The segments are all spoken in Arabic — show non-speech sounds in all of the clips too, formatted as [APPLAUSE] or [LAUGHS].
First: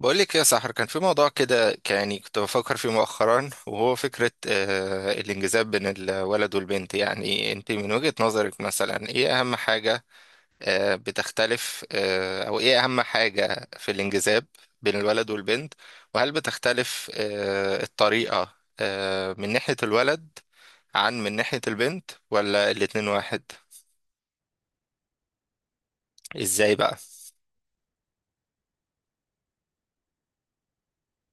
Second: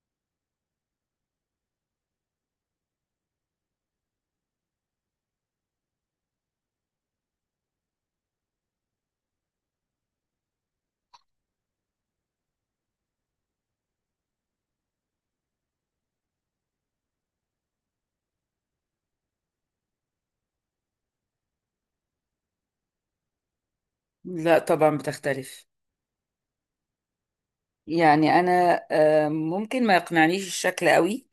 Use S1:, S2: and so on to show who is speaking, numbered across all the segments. S1: بقول لك يا سحر، كان في موضوع كده يعني كنت بفكر فيه مؤخرا، وهو فكرة الانجذاب بين الولد والبنت. يعني انت من وجهة نظرك مثلا ايه اهم حاجة بتختلف، او ايه اهم حاجة في الانجذاب بين الولد والبنت؟ وهل بتختلف الطريقة من ناحية الولد عن من ناحية البنت، ولا الاتنين واحد؟
S2: لا طبعا بتختلف.
S1: ازاي بقى؟
S2: يعني انا ممكن ما يقنعنيش الشكل قوي.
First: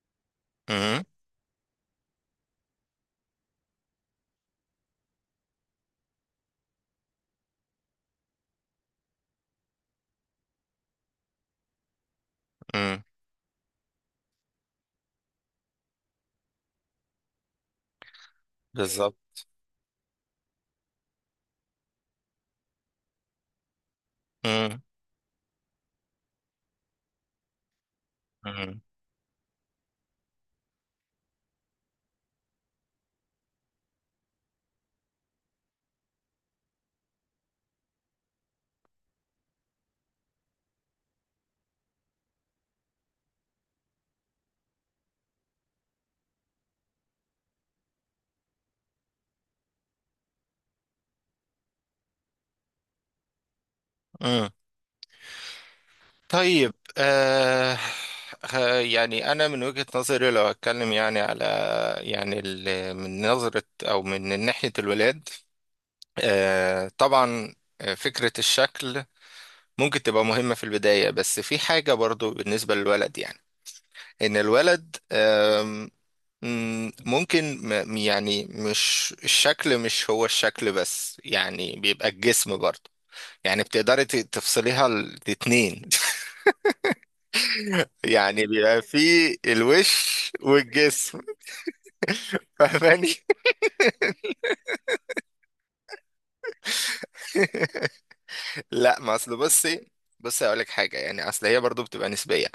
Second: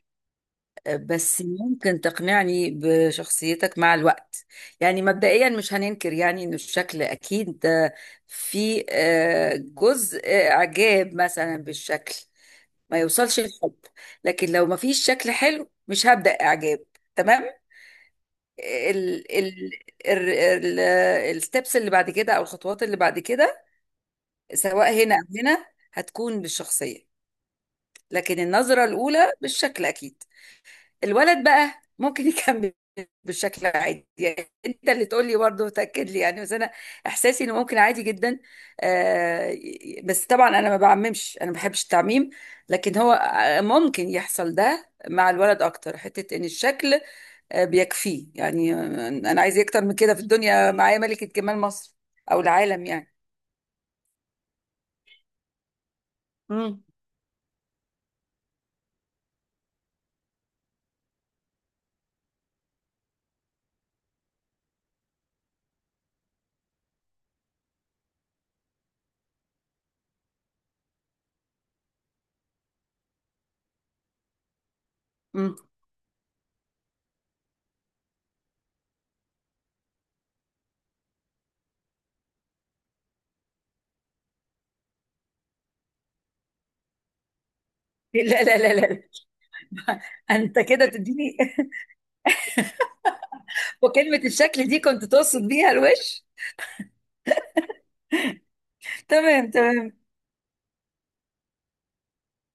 S1: امم.
S2: بس ممكن تقنعني بشخصيتك مع الوقت. يعني مبدئيا مش هننكر يعني ان الشكل اكيد، في جزء اعجاب مثلا بالشكل ما
S1: امم.
S2: يوصلش الحب، لكن لو ما فيش شكل حلو مش هبدأ اعجاب. تمام. ال
S1: بالظبط.
S2: ال ال ال الستبس اللي بعد كده او الخطوات اللي بعد كده،
S1: امم.
S2: سواء هنا او هنا، هتكون بالشخصية. لكن النظرة الأولى بالشكل أكيد. الولد بقى ممكن [LAUGHS] يكمل بالشكل عادي. يعني انت اللي تقول لي برضه، تاكد لي يعني، بس انا احساسي انه ممكن عادي جدا. بس طبعا انا ما بعممش، انا ما بحبش التعميم. لكن هو ممكن يحصل ده مع الولد اكتر، حته ان الشكل آه بيكفيه. يعني انا عايز إيه اكتر من كده في الدنيا؟ معايا ملكه جمال مصر او العالم يعني.
S1: امم. طيب.
S2: مم.
S1: يعني أنا من وجهة نظري، لو أتكلم يعني على يعني من نظرة أو من ناحية الولاد، آه طبعا، فكرة الشكل ممكن تبقى مهمة في البداية. بس في حاجة برضو بالنسبة للولد، يعني إن الولد
S2: مم.
S1: مم، ممكن يعني مش هو الشكل بس، يعني بيبقى الجسم برضو. يعني بتقدري تفصليها الاتنين.
S2: [LAUGHS] لا
S1: يعني
S2: لا لا
S1: بيبقى في
S2: لا.
S1: الوش
S2: انت كده
S1: والجسم.
S2: تديني. [LAUGHS]
S1: [LAUGHS] فاهماني؟
S2: وكلمة الشكل دي كنت تقصد بيها الوش؟
S1: لا، ما اصل
S2: تمام
S1: بصي،
S2: تمام.
S1: بصي اقول لك حاجه. يعني اصل هي برضو بتبقى نسبيه،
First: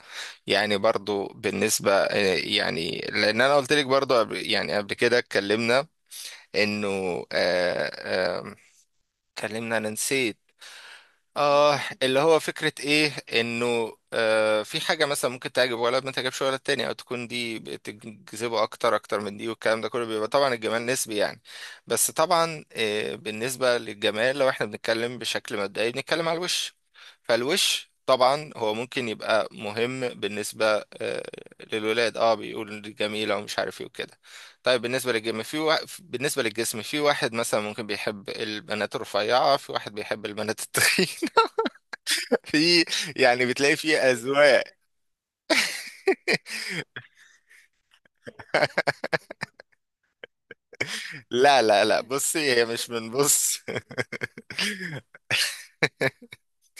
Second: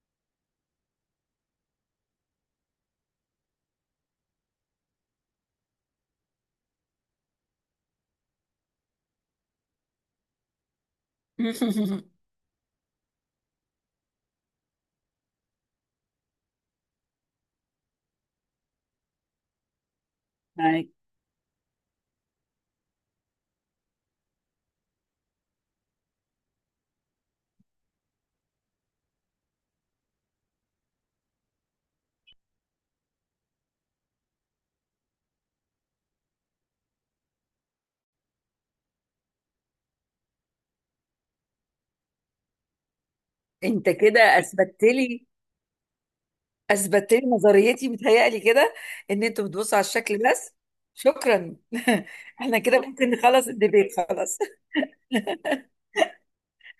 S1: يعني برضو بالنسبه يعني، لان انا قلت لك برضو يعني قبل كده اتكلمنا انه اتكلمنا، انا نسيت اه
S2: [LAUGHS]
S1: اللي هو فكرة ايه، انه آه في حاجة مثلا ممكن تعجب ولد ما تعجبش ولد تاني، او تكون دي بتجذبه اكتر اكتر من دي، والكلام ده كله بيبقى طبعا الجمال
S2: معاك.
S1: نسبي يعني. بس طبعا آه بالنسبة للجمال، لو احنا بنتكلم بشكل مبدئي بنتكلم على الوش. فالوش طبعا هو ممكن يبقى مهم بالنسبة للولاد، اه بيقول دي جميلة ومش عارف ايه وكده. طيب بالنسبة للجسم في بالنسبة للجسم في واحد مثلا ممكن بيحب البنات الرفيعة، في واحد بيحب البنات التخينة، في، يعني بتلاقي
S2: انت
S1: فيه
S2: كده
S1: أذواق.
S2: اثبتت لي
S1: [LAUGHS]
S2: اثبتت لي نظريتي متهيألي كده، ان انتوا بتبصوا على الشكل بس. شكرا.
S1: لا لا لا، بصي،
S2: [LAUGHS] احنا
S1: هي
S2: كده
S1: مش
S2: ممكن نخلص
S1: بنبص.
S2: الديبيت خلاص.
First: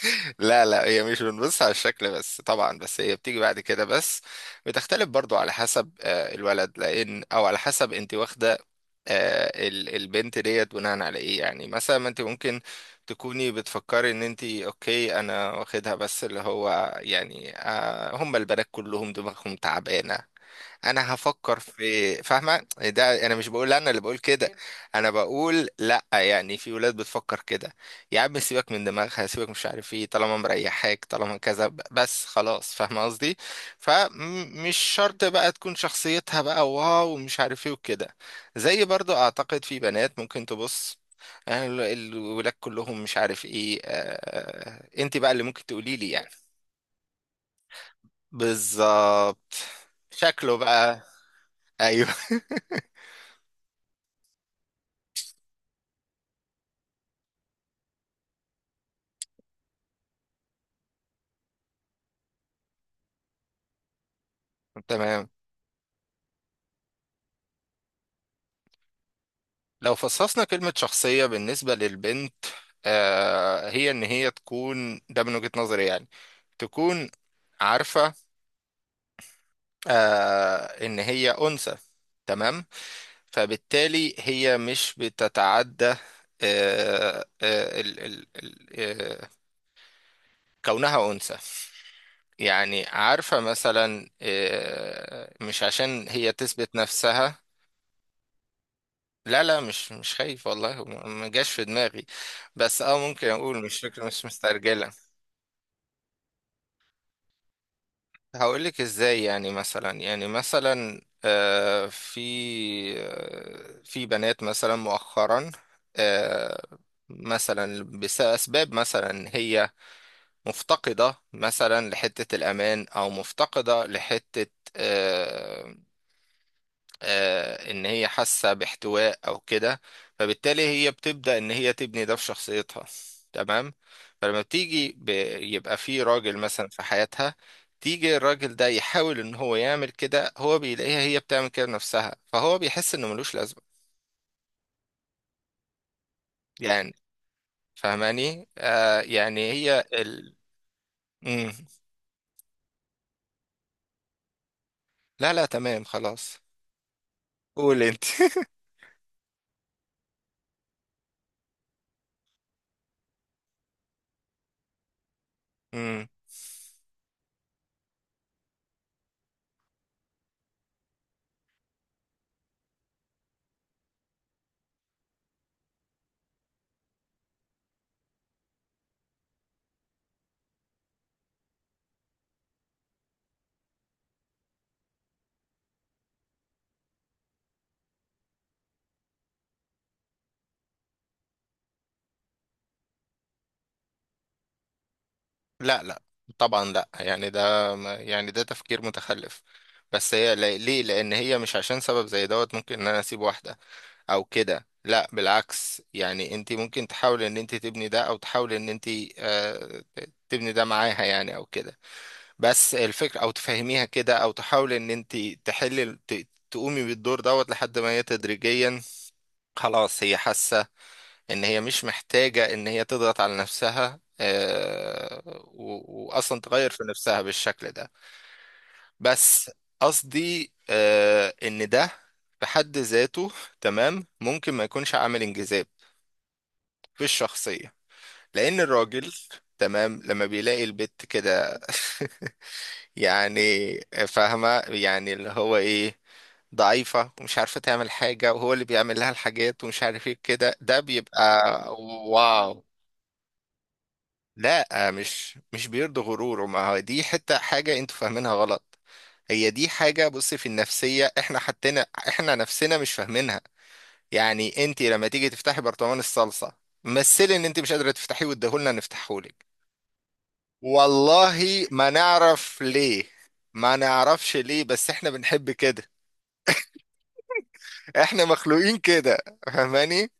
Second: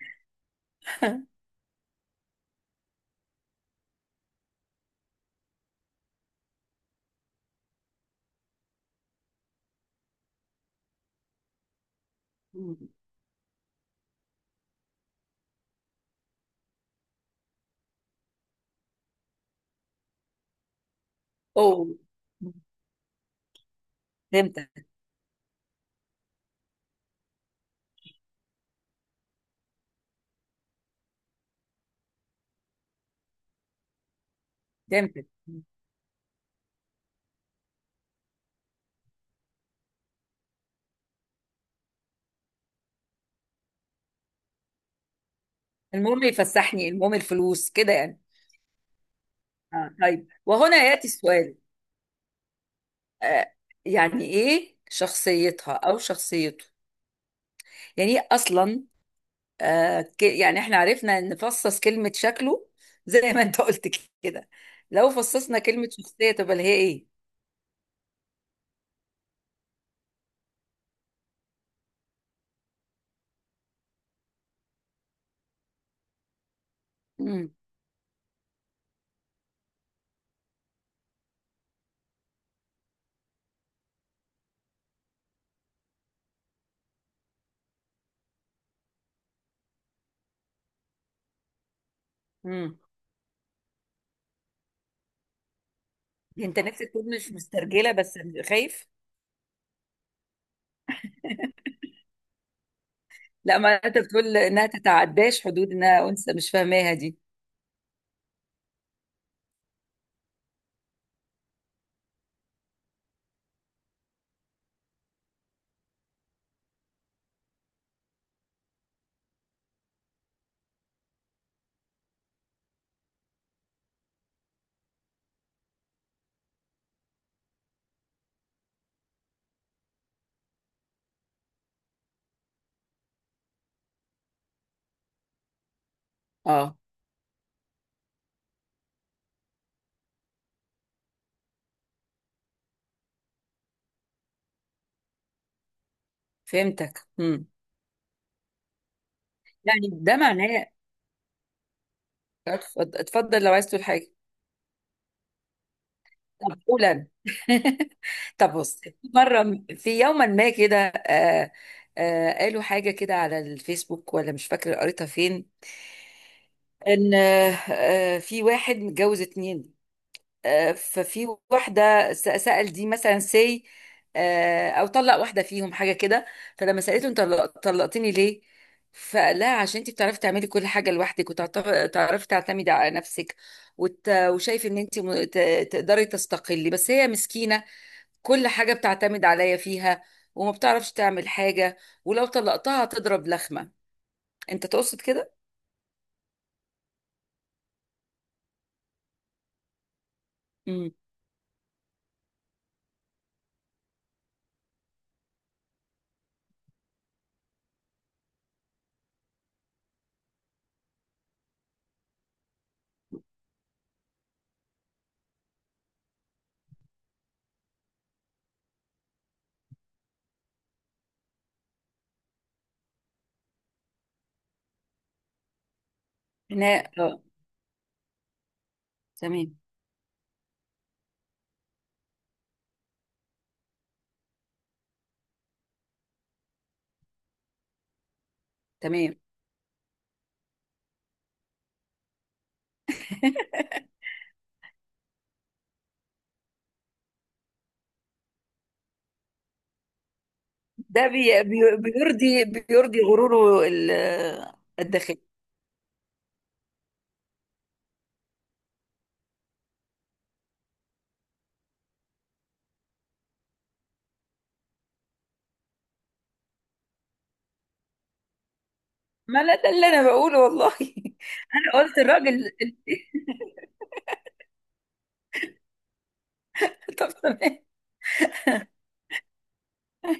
S1: [LAUGHS] لا لا، هي مش بنبص على الشكل بس طبعا، بس هي بتيجي بعد كده. بس بتختلف برضو على حسب الولد، لأن أو على حسب أنت واخدة البنت ديت بناء على إيه. يعني مثلا ما أنت ممكن
S2: [LAUGHS]
S1: تكوني بتفكري ان انت اوكي، انا واخدها، بس اللي هو يعني هم البنات كلهم دماغهم تعبانه، انا هفكر
S2: اوه،
S1: في، فاهمه؟ ده انا مش بقول، انا اللي بقول كده.
S2: فهمتك.
S1: انا بقول لا، يعني في ولاد بتفكر كده، يا عم سيبك من دماغها، سيبك مش عارف ايه، طالما مريحاك طالما كذا بس خلاص، فاهمه قصدي. فمش شرط
S2: فهمتك.
S1: بقى تكون شخصيتها بقى واو ومش عارف ايه وكده. زي برضو اعتقد في بنات ممكن تبص، يعني الولاد كلهم مش عارف ايه. انت بقى اللي ممكن تقولي لي
S2: المهم
S1: يعني.
S2: يفسحني، المهم الفلوس كده يعني.
S1: بالظبط.
S2: آه. طيب،
S1: شكله
S2: وهنا
S1: بقى.
S2: يأتي السؤال.
S1: ايوه. [LAUGHS]
S2: آه يعني ايه شخصيتها او شخصيته؟ يعني ايه اصلا؟ يعني احنا عرفنا نفصص كلمة شكله زي ما انت قلت كده. لو
S1: تمام.
S2: فصصنا كلمة شخصية تبقى اللي هي ايه؟
S1: لو فصصنا كلمة شخصية بالنسبة للبنت، آه هي إن هي تكون ده من وجهة نظري يعني، تكون
S2: مم.
S1: عارفة آه إن هي أنثى. تمام. فبالتالي هي مش بتتعدى آه آه ال ال ال آه كونها أنثى.
S2: مم.
S1: يعني عارفة مثلا، مش عشان هي
S2: انت
S1: تثبت
S2: نفسك تكون مش
S1: نفسها.
S2: مسترجلة بس، خايف؟
S1: لا لا، مش مش خايف، والله ما ما جاش في دماغي. بس اه ممكن
S2: لا،
S1: اقول
S2: ما
S1: مش
S2: انت
S1: فكرة مش
S2: بتقول انها
S1: مسترجلة.
S2: تتعداش حدود انها انثى، مش فاهماها دي.
S1: هقول لك ازاي. يعني مثلا، يعني مثلا آه في، آه في بنات مثلا مؤخرا، آه مثلا بأسباب، مثلا هي مفتقدة مثلا لحتة الأمان، أو مفتقدة لحتة آه، ان هي حاسه باحتواء او كده. فبالتالي هي بتبدا ان هي تبني ده في شخصيتها. تمام. فلما يبقى في راجل مثلا
S2: اه
S1: في حياتها، تيجي الراجل ده يحاول ان هو يعمل كده، هو بيلاقيها هي بتعمل كده بنفسها، فهو بيحس انه ملوش لازمه. يعني
S2: فهمتك. مم.
S1: فاهماني؟ آه يعني هي
S2: يعني ده معناه.
S1: مم.
S2: اتفضل اتفضل لو عايز تقول حاجة.
S1: لا لا تمام خلاص.
S2: طب قول انا.
S1: قول انت.
S2: [LAUGHS]
S1: [LAUGHS]
S2: طب بص، في مرة في يوما ما كده قالوا حاجة كده على الفيسبوك ولا مش فاكرة قريتها فين.
S1: مم.
S2: ان في واحد متجوز اتنين. ففي واحده سأل دي مثلا سي او طلق واحده فيهم حاجه كده. فلما سألته: انت طلقتني ليه؟ فقال لها: عشان انت بتعرفي تعملي كل حاجه لوحدك، وتعرفي تعتمدي على نفسك، وشايف ان انت تقدري تستقلي، بس هي مسكينه، كل حاجه بتعتمد عليا فيها، وما بتعرفش تعمل حاجه، ولو طلقتها هتضرب لخمه. انت تقصد كده؟
S1: لا لا، طبعا لا، يعني ده ما- يعني ده تفكير متخلف. بس هي ليه؟
S2: امم.
S1: لان هي مش عشان سبب زي دوت ممكن ان انا اسيب واحده او كده. لا بالعكس، يعني انت ممكن تحاولي ان انت تبني ده، او تحاولي ان انت تبني ده معاها يعني او كده. بس الفكره او تفهميها كده، او تحاولي ان انت تحلي تقومي بالدور دوت لحد ما هي تدريجيا خلاص هي حاسه ان هي مش محتاجة ان هي تضغط على نفسها، واصلا تغير
S2: هنا
S1: في
S2: اه.
S1: نفسها بالشكل ده. بس
S2: تمام
S1: قصدي ان ده في حد ذاته، تمام، ممكن ما يكونش عامل انجذاب في الشخصية. لان الراجل،
S2: تمام.
S1: تمام، لما بيلاقي البت كده [LAUGHS] يعني، فاهمة يعني اللي هو ايه، ضعيفة ومش عارفة تعمل حاجة، وهو اللي بيعمل لها الحاجات ومش عارف ايه كده، ده
S2: ده
S1: بيبقى
S2: بيرضي
S1: واو.
S2: بيرضي غروره
S1: لا
S2: الداخلي.
S1: مش مش بيرضي غروره. ما هو دي حتة حاجة انتوا فاهمينها غلط. هي دي حاجة، بص، في النفسية احنا حتنا احنا نفسنا مش فاهمينها. يعني انت لما تيجي تفتحي برطمان الصلصة مثلي، ان انت مش قادرة تفتحيه واديهولنا
S2: ما
S1: نفتحهولك،
S2: لا، ده اللي انا بقوله والله. [LAUGHS]
S1: والله
S2: انا
S1: ما
S2: قلت الراجل.
S1: نعرف ليه، ما نعرفش ليه، بس احنا بنحب كده.
S2: [LAUGHS] طب تمام.
S1: احنا مخلوقين كده، فاهماني،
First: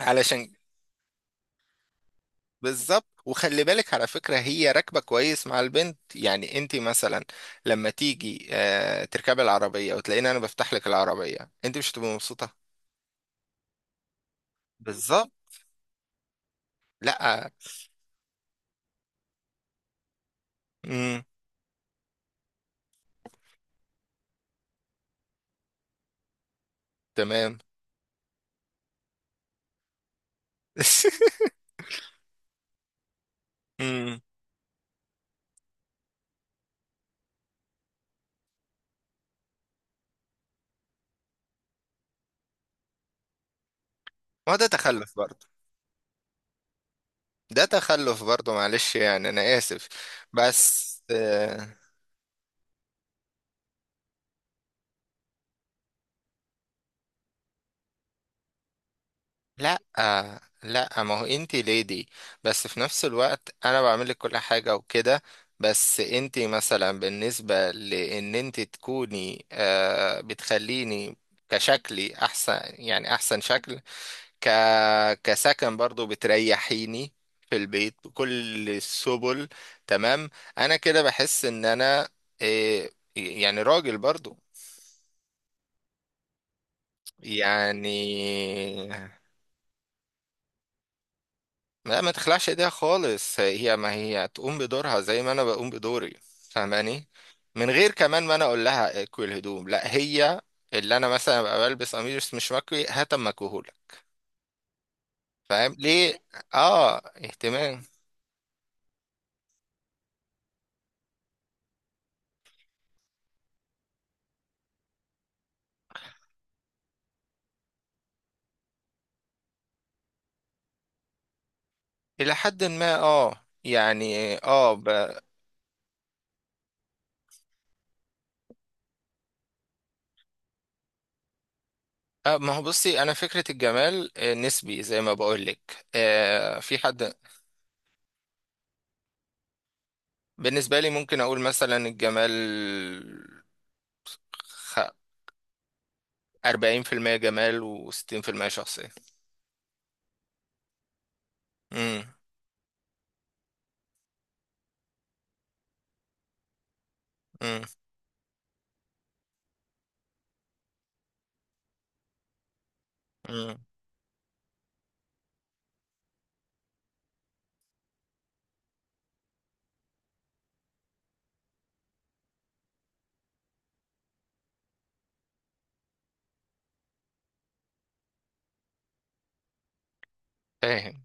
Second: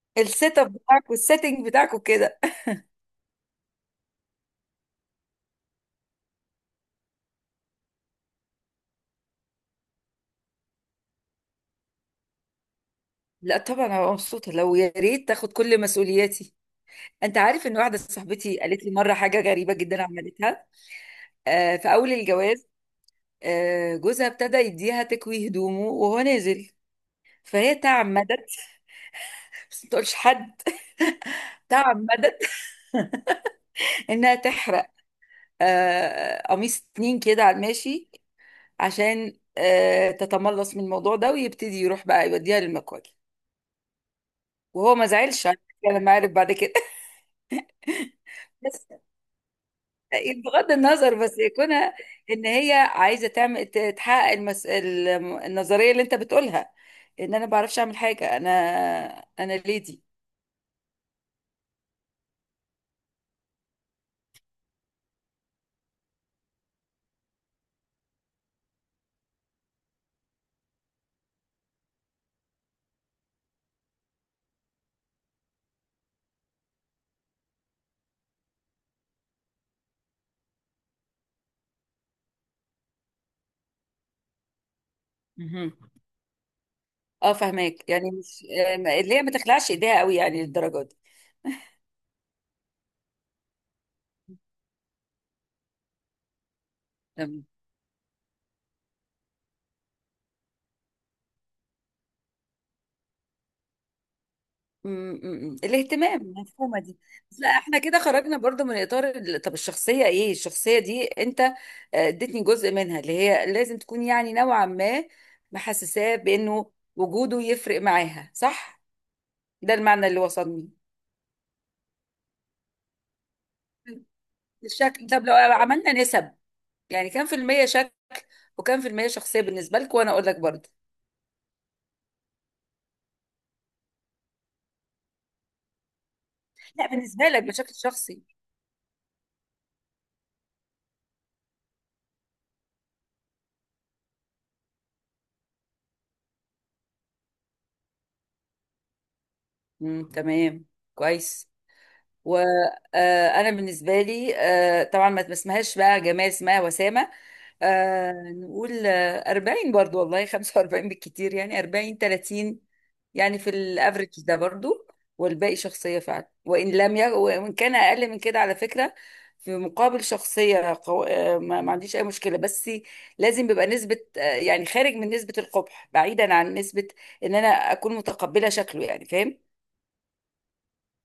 S1: علشان.
S2: السيت اب بتاعك والسيتنج بتاعك وكده.
S1: بالظبط، وخلي بالك على فكرة هي راكبة كويس مع البنت. يعني انت مثلا لما تيجي تركبي العربية وتلاقيني انا بفتح لك العربية، انت مش هتبقي مبسوطة.
S2: لا طبعا انا مبسوطه لو يا ريت
S1: بالظبط.
S2: تاخد كل مسؤولياتي. انت
S1: لا.
S2: عارف ان واحده صاحبتي قالت لي مره حاجه غريبه جدا عملتها؟
S1: امم.
S2: آه، في اول الجواز، آه جوزها ابتدى يديها تكوي هدومه وهو نازل.
S1: تمام.
S2: فهي تعمدت، بس ما تقولش حد،
S1: [LAUGHS]
S2: تعمدت
S1: امم.
S2: انها تحرق قميص اتنين كده على الماشي، عشان تتملص من الموضوع ده، ويبتدي يروح بقى يوديها للمكواج.
S1: ما هو ده
S2: وهو ما
S1: تخلف برضه.
S2: زعلش على فكرة لما عرف بعد كده.
S1: ده تخلف
S2: [LAUGHS]
S1: برضه،
S2: بس
S1: معلش يعني انا اسف.
S2: بغض
S1: بس
S2: النظر، بس يكونها ان هي عايزه تعمل تحقق النظريه اللي انت بتقولها، ان انا ما بعرفش اعمل حاجه، انا انا
S1: لا
S2: ليدي.
S1: لا، ما هو انتي ليدي، بس في نفس الوقت انا بعمل لك كل حاجة وكده. بس انتي مثلا بالنسبة لان انتي تكوني آه بتخليني كشكلي احسن، يعني احسن شكل، ك كسكن برضو بتريحيني في البيت بكل السبل. تمام، انا كده بحس ان انا آه يعني راجل برضو.
S2: مهم. اه
S1: يعني،
S2: فهماك، يعني مش اللي هي ما تخلعش ايديها قوي يعني للدرجه
S1: لا ما تخلعش ايديها خالص، هي ما هي تقوم بدورها زي ما انا بقوم بدوري. فاهماني،
S2: دي.
S1: من غير كمان ما انا اقول لها اكوي الهدوم، لا هي اللي انا مثلا ابقى بلبس قميص مش مكوي هات اما اكويهولك.
S2: م- م- م.
S1: فاهم ليه؟
S2: الاهتمام المفهومه
S1: اه
S2: دي. بس لا، احنا
S1: اهتمام.
S2: كده خرجنا برضو من اطار طب الشخصيه ايه؟ الشخصيه دي انت اديتني جزء منها اللي هي لازم تكون يعني نوعا ما محسساه بانه وجوده يفرق معاها، صح؟ ده المعنى اللي وصلني.
S1: الى حد ما اه يعني اه,
S2: الشكل؟ طب لو عملنا نسب، يعني كام في المية شكل وكام في المية شخصية بالنسبة لك، وانا اقول لك برضو.
S1: آه ما هو بصي، انا فكرة الجمال نسبي زي ما بقول لك، آه في
S2: لا
S1: حد.
S2: بالنسبة لك بشكل شخصي.
S1: بالنسبة لي ممكن اقول مثلا الجمال، خ- 40% جمال و60% شخصية.
S2: امم. تمام. كويس.
S1: امم.
S2: وانا بالنسبه لي طبعا ما اسمهاش بقى جمال، اسمها وسامه.
S1: امم.
S2: نقول 40 برضو والله. [LAUGHS] 45 بالكتير، يعني 40، 30 يعني، في
S1: امم.
S2: الافريج ده برضو. والباقي شخصيه فعلا، وان لم وان كان اقل من كده على فكره، في مقابل شخصيه قو... آه، ما عنديش اي مشكله. بس لازم بيبقى نسبه، يعني خارج من نسبه القبح، بعيدا عن نسبه ان انا اكون متقبله شكله، يعني فاهم؟
S1: فاهم.